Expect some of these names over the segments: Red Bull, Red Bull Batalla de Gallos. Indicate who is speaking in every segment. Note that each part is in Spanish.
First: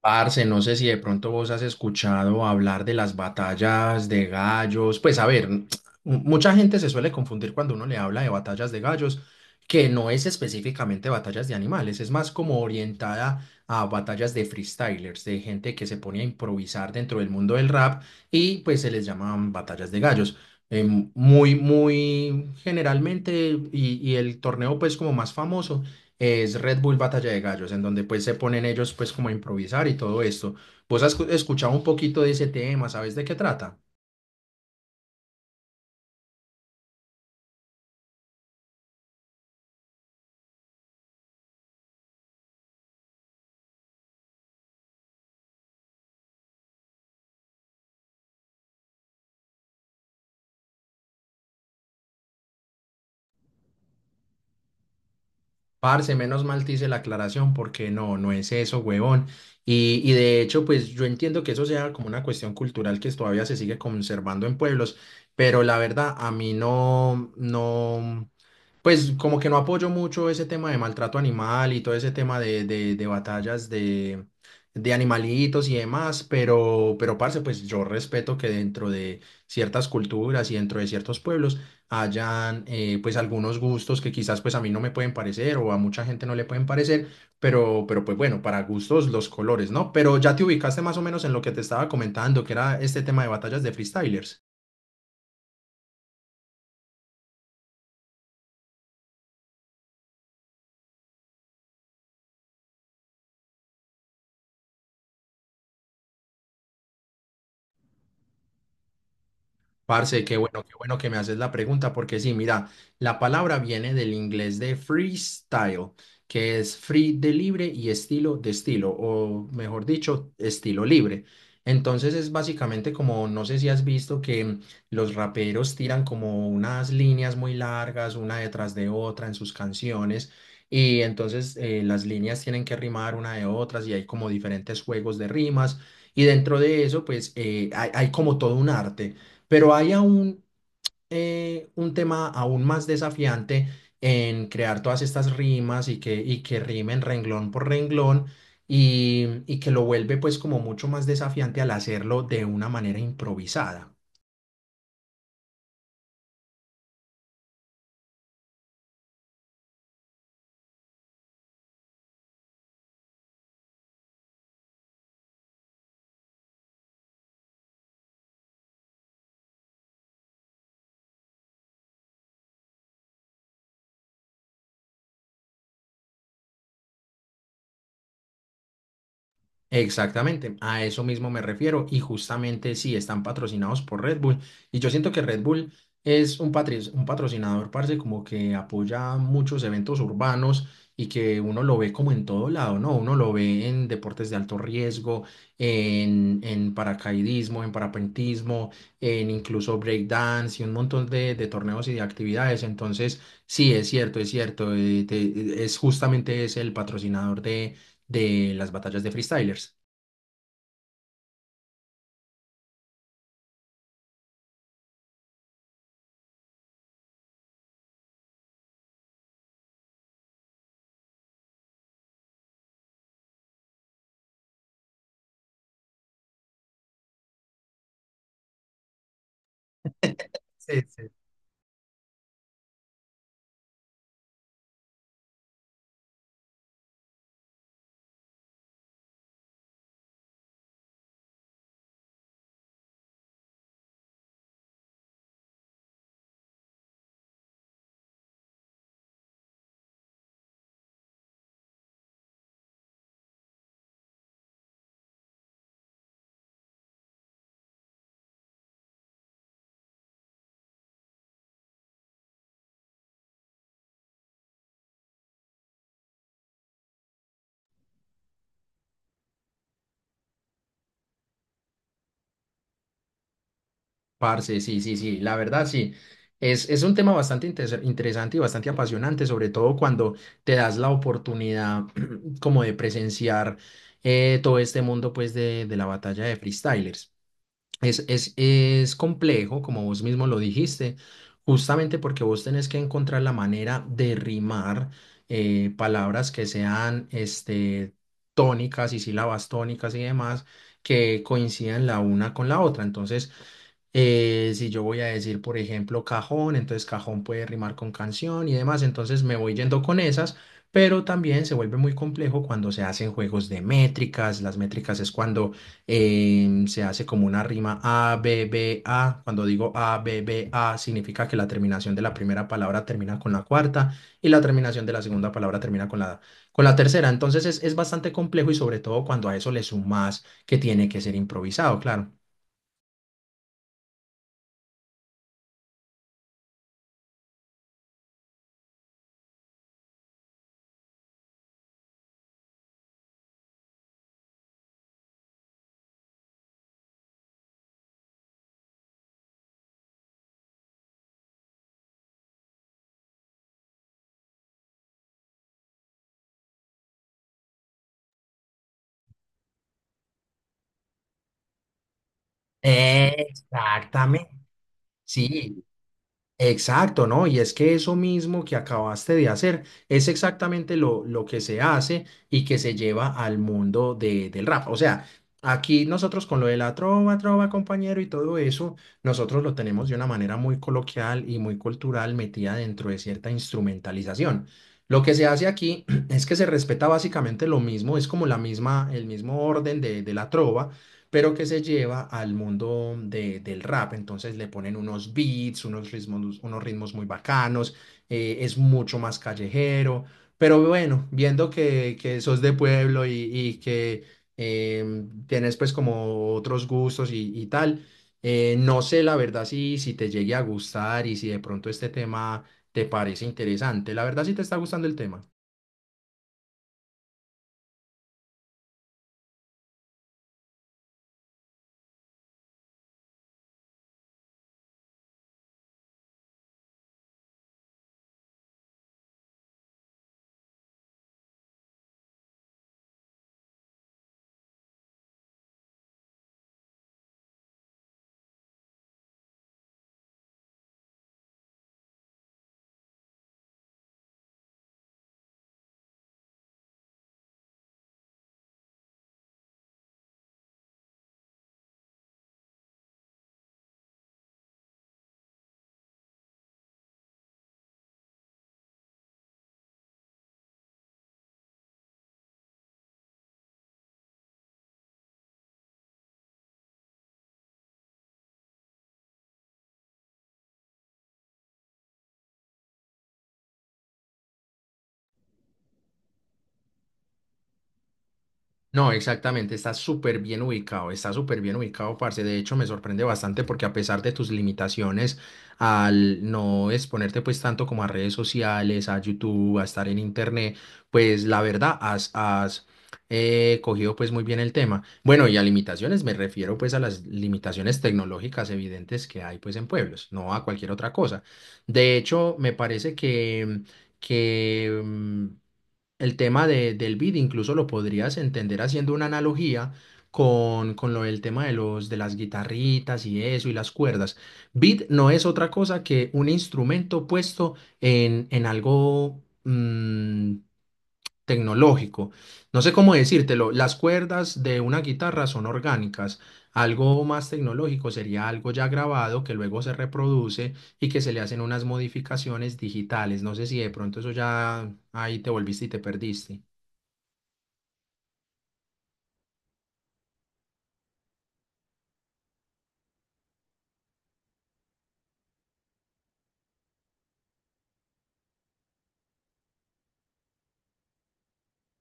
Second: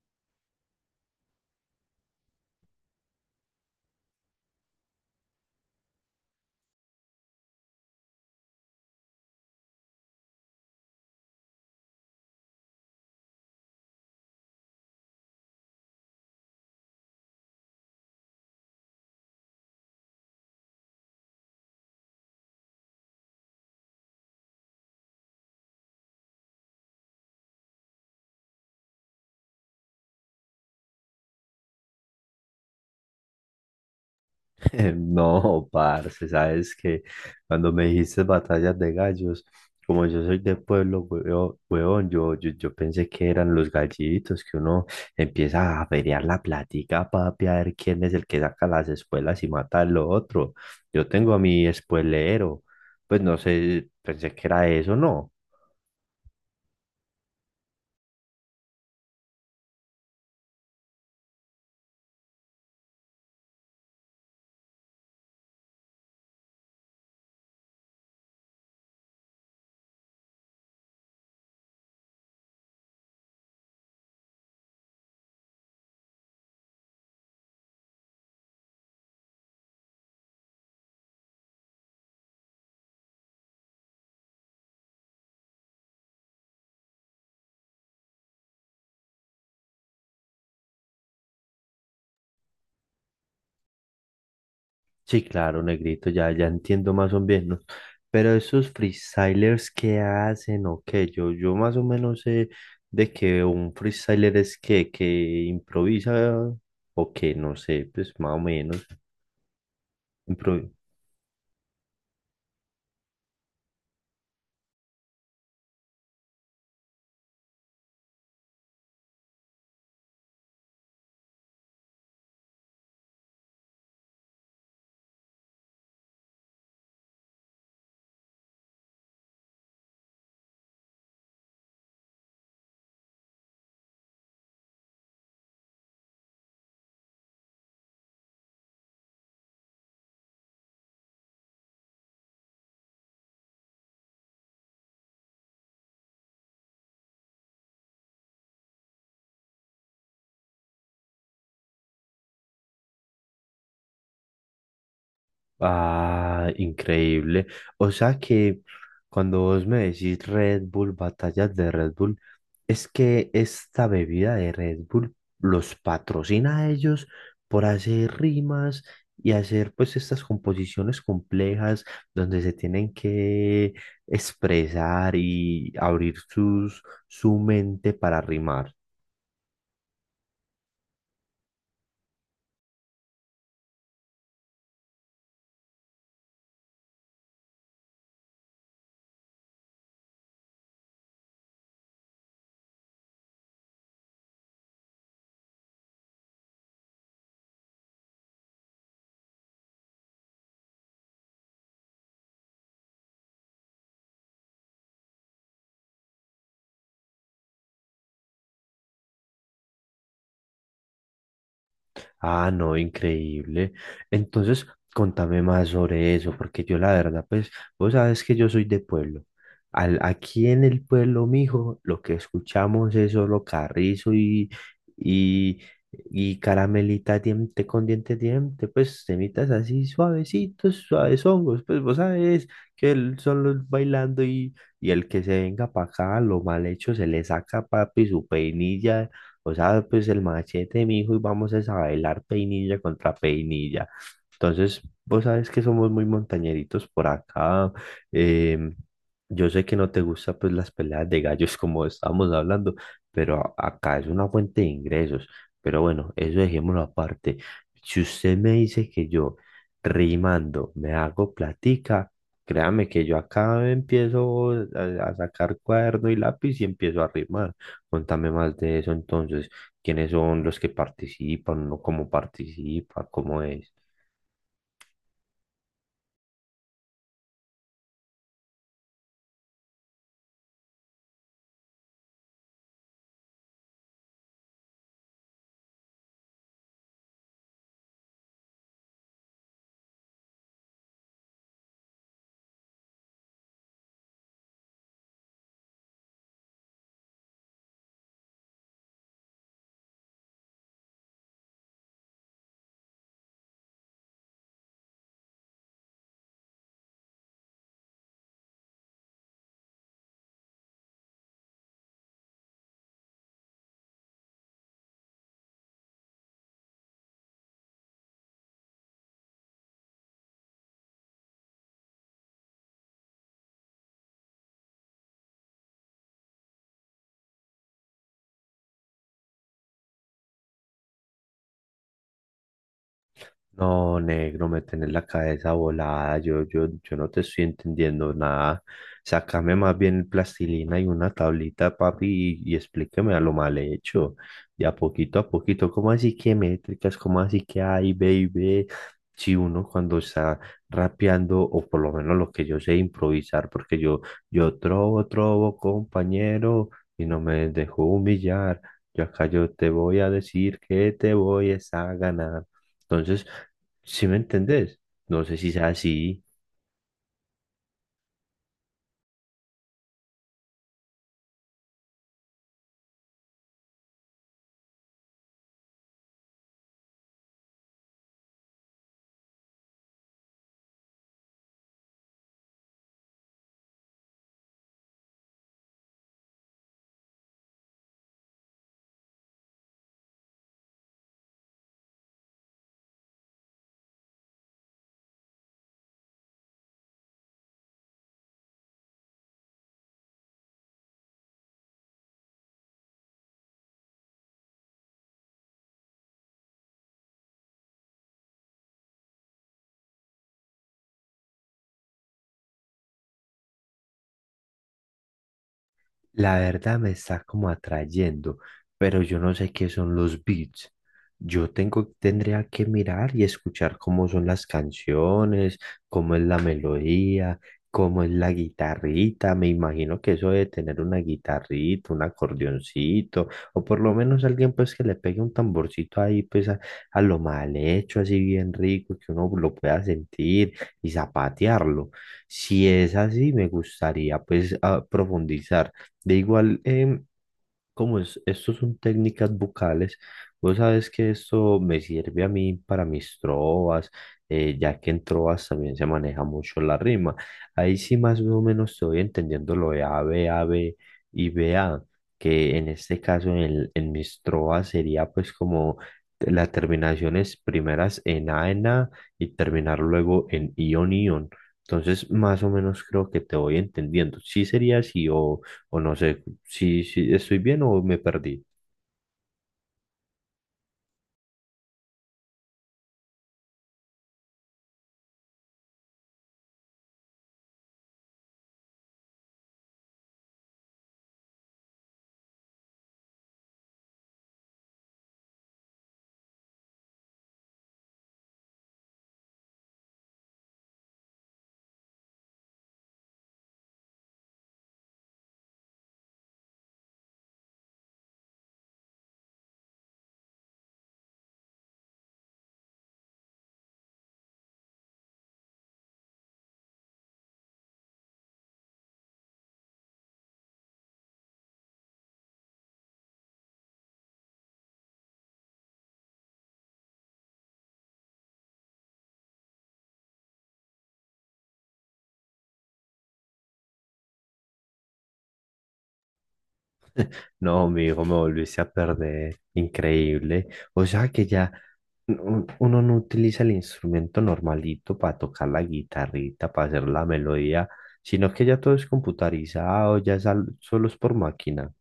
Speaker 1: Parce, no sé si de pronto vos has escuchado hablar de las batallas de gallos. Pues a ver, mucha gente se suele confundir cuando uno le habla de batallas de gallos, que no es específicamente batallas de animales, es más como orientada a batallas de freestylers, de gente que se pone a improvisar dentro del mundo del rap y pues se les llaman batallas de gallos. Muy, muy generalmente, y el torneo pues como más famoso es Red Bull Batalla de Gallos, en donde pues se ponen ellos pues como a improvisar y todo esto. ¿Vos has escuchado un poquito de ese tema? ¿Sabes de qué trata?
Speaker 2: No, parce, sabes que cuando me dijiste batallas de gallos, como yo soy de pueblo, huevón, huevón, yo pensé que eran los gallitos, que uno empieza a averiar la plática, papi, a ver quién es el que saca las espuelas y mata al otro. Yo tengo a mi espuelero, pues no sé, pensé que era eso, ¿no?
Speaker 1: Parce, menos mal te hice la aclaración porque no, no es eso, huevón. Y de hecho, pues yo entiendo que eso sea como una cuestión cultural que todavía se sigue conservando en pueblos, pero la verdad a mí no, no, pues como que no apoyo mucho ese tema de maltrato animal y todo ese tema de batallas de animalitos y demás, pero parce, pues yo respeto que dentro de ciertas culturas y dentro de ciertos pueblos hayan pues algunos gustos que quizás pues a mí no me pueden parecer o a mucha gente no le pueden parecer, pero pues bueno, para gustos los colores, ¿no? Pero ya te ubicaste más o menos en lo que te estaba comentando, que era este tema de batallas de freestylers.
Speaker 2: Sí, claro, negrito, ya, ya entiendo más o menos. Pero esos freestylers, ¿qué hacen o qué? Yo más o menos sé de que un freestyler es que improvisa o que no sé, pues más o menos.
Speaker 1: Parce,
Speaker 2: impro-
Speaker 1: qué bueno que me haces la pregunta, porque sí, mira, la palabra viene del inglés de freestyle, que es free de libre y estilo de estilo, o mejor dicho, estilo libre. Entonces es básicamente como, no sé si has visto que los raperos tiran como unas líneas muy largas, una detrás de otra en sus canciones, y entonces las líneas tienen que rimar una de otras y hay como diferentes juegos de rimas, y dentro de eso, pues hay hay como todo un arte. Pero hay aún un tema aún más desafiante en crear todas estas rimas y que rimen renglón por renglón y que lo vuelve pues como mucho más desafiante al hacerlo de una manera improvisada.
Speaker 2: Ah, increíble. O sea que cuando vos me decís Red Bull, batallas de Red Bull, es que esta bebida de Red Bull los patrocina a ellos por hacer rimas y hacer pues estas composiciones complejas donde se tienen que expresar y abrir sus, su mente para rimar.
Speaker 1: Exactamente, a eso mismo me refiero y justamente sí están patrocinados por Red Bull y yo siento que Red Bull es un, un patrocinador, parce, como que apoya muchos eventos urbanos y que uno lo ve como en todo lado, ¿no? Uno lo ve en deportes de alto riesgo, en paracaidismo, en parapentismo, en incluso breakdance y un montón de torneos y de actividades. Entonces, sí, es cierto, es cierto, es justamente es el patrocinador de las batallas de freestylers.
Speaker 2: Ah, no, increíble. Entonces, contame más sobre eso, porque yo la verdad, pues, vos sabes que yo soy de pueblo. Aquí en el pueblo, mijo, lo que escuchamos es solo carrizo y, y caramelita diente con diente, diente, pues, temitas así suavecitos,
Speaker 1: Sí, sí.
Speaker 2: suaves hongos, pues, vos sabes que son los bailando y el que se venga para acá, lo mal hecho se le saca, papi, su peinilla, o sea, pues el machete, mi hijo, y vamos es a bailar peinilla contra peinilla. Entonces, vos sabes que somos muy montañeritos por acá. em, yo sé que no te gusta pues las peleas de gallos como estábamos hablando, pero acá es una fuente de ingresos. Pero bueno, eso dejémoslo aparte. Si usted me dice que yo rimando me hago platica, créame que yo acá empiezo a sacar cuaderno y lápiz y empiezo a rimar. Contame más de eso entonces, quiénes son los que participan, ¿no? ¿Cómo participa, cómo es?
Speaker 1: Parce, sí, sí, sí, la verdad sí. Es un tema bastante interesante y bastante apasionante, sobre todo cuando te das la oportunidad como de presenciar todo este mundo pues de la batalla de freestylers. Es complejo, como vos mismo lo dijiste, justamente porque vos tenés que encontrar la manera de rimar palabras que sean este, tónicas y sílabas tónicas y demás que coincidan la una con la otra. Entonces, si yo voy a decir, por ejemplo, cajón, entonces cajón puede rimar con canción y demás, entonces me voy yendo con esas, pero también se vuelve muy complejo cuando se hacen juegos de métricas. Las métricas es cuando se hace como una rima A, B, B, A. Cuando digo A, B, B, A, significa que la terminación de la primera palabra termina con la cuarta y la terminación de la segunda palabra termina con la tercera. Entonces es bastante complejo y sobre todo cuando a eso le sumas que tiene que ser improvisado, claro.
Speaker 2: No, negro, me tenés la cabeza volada, yo no te estoy entendiendo nada. Sácame más bien plastilina y una tablita, papi, y explíqueme a lo mal hecho. Y a poquito, ¿cómo así que métricas? ¿Cómo así que hay, baby? Si uno cuando está rapeando, o por lo menos lo que yo sé improvisar, porque yo trobo, trobo, compañero, y no me dejo humillar. Yo acá yo te voy a decir que te voy es a ganar. Entonces, ¿sí me
Speaker 1: Exactamente.
Speaker 2: entendés? No sé si
Speaker 1: Sí.
Speaker 2: sea así.
Speaker 1: Exacto, ¿no? Y es que eso mismo que acabaste de hacer es exactamente lo que se hace y que se lleva al mundo del rap. O sea, aquí nosotros con lo de la trova, trova, compañero y todo eso, nosotros lo tenemos de una manera muy coloquial y muy cultural metida dentro de cierta instrumentalización. Lo que se hace aquí es que se respeta básicamente lo mismo, es como la misma, el mismo orden de la trova pero que se lleva al mundo del rap. Entonces le ponen unos beats, unos ritmos muy bacanos, es mucho más callejero. Pero bueno, viendo que sos de pueblo y que tienes pues como otros gustos y tal, no sé la verdad si, si te llegue a gustar y si de pronto este tema te parece interesante. La verdad si te está gustando el tema.
Speaker 2: La verdad me está como atrayendo, pero yo no sé qué son los beats. Yo tengo, tendría que mirar y escuchar cómo son las canciones, cómo es la melodía, cómo es la guitarrita. Me imagino que eso de tener una guitarrita, un acordeoncito, o por lo menos alguien pues que le pegue un tamborcito ahí pues a lo mal hecho, así bien rico, que uno lo pueda sentir y zapatearlo. Si es así, me gustaría pues profundizar. De igual, como es, estos son técnicas vocales, vos sabes que esto me sirve a mí para mis trovas, ya que en trovas también se maneja mucho la rima. Ahí sí más o menos estoy entendiendo lo de A, B, A, B y B, A, que en este caso en, en mis trovas sería pues como las terminaciones primeras en A y terminar luego en ion, ion. Entonces, más o menos creo que te voy entendiendo. ¿Sí sería así o... o no sé, si, si estoy bien o me perdí?
Speaker 1: No, exactamente, está súper bien ubicado, está súper bien ubicado, parce. De hecho, me sorprende bastante porque a pesar de tus limitaciones al no exponerte pues tanto como a redes sociales, a YouTube, a estar en internet, pues la verdad has, has cogido pues muy bien el tema. Bueno, y a limitaciones me refiero pues a las limitaciones tecnológicas evidentes que hay pues en pueblos, no a cualquier otra cosa. De hecho, me parece que que el tema del beat incluso lo podrías entender haciendo una analogía con lo del tema de los, de las guitarritas y eso y las cuerdas. Beat no es otra cosa que un instrumento puesto en algo mm, tecnológico. No sé cómo decírtelo. Las cuerdas de una guitarra son orgánicas. Algo más tecnológico sería algo ya grabado que luego se reproduce y que se le hacen unas modificaciones digitales. No sé si de pronto eso ya ahí te volviste y te perdiste.
Speaker 2: No, mi hijo, me volviste a perder. Increíble. O sea que ya uno no utiliza el instrumento normalito para tocar la guitarrita, para hacer la melodía, sino que ya todo es computarizado, ya es solo es por máquina.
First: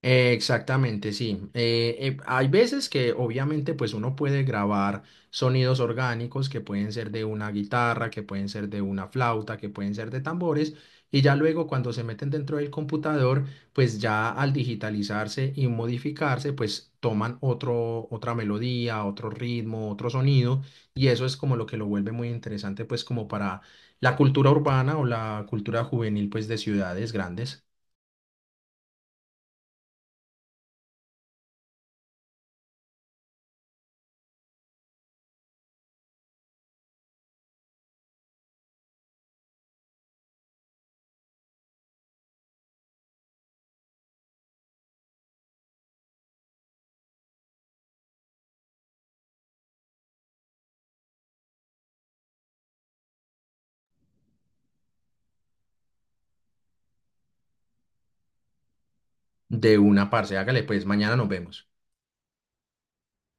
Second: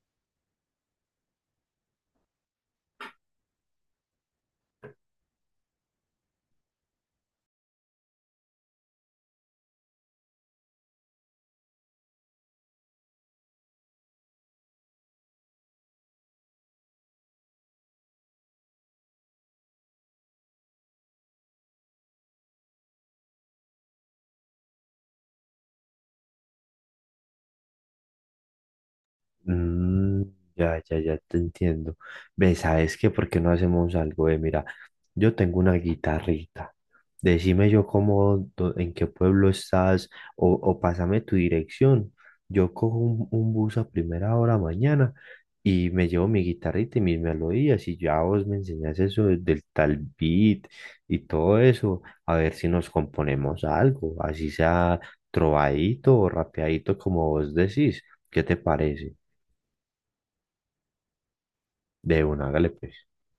Speaker 1: Exactamente, sí. Hay veces que obviamente pues uno puede grabar sonidos orgánicos que pueden ser de una guitarra, que pueden ser de una flauta, que pueden ser de tambores y ya luego cuando se meten dentro del computador pues ya al digitalizarse y modificarse pues toman otro, otra melodía, otro ritmo, otro sonido y eso es como lo que lo vuelve muy interesante pues como para la cultura urbana o la cultura juvenil pues de ciudades grandes.
Speaker 2: Mm, ya, ya, ya te entiendo. ¿Ves? ¿Sabes qué? ¿Por qué no hacemos algo de, mira? Yo tengo una guitarrita. Decime yo cómo, en qué pueblo estás o pásame tu dirección. Yo cojo un bus a primera hora mañana y me llevo mi guitarrita y mis melodías y ya vos me enseñás eso del tal beat y todo eso. A ver si nos componemos algo, así sea trovadito o rapeadito como vos decís. ¿Qué te parece?
Speaker 1: De una parce, hágale pues, mañana nos vemos.
Speaker 2: De una, hágale pues.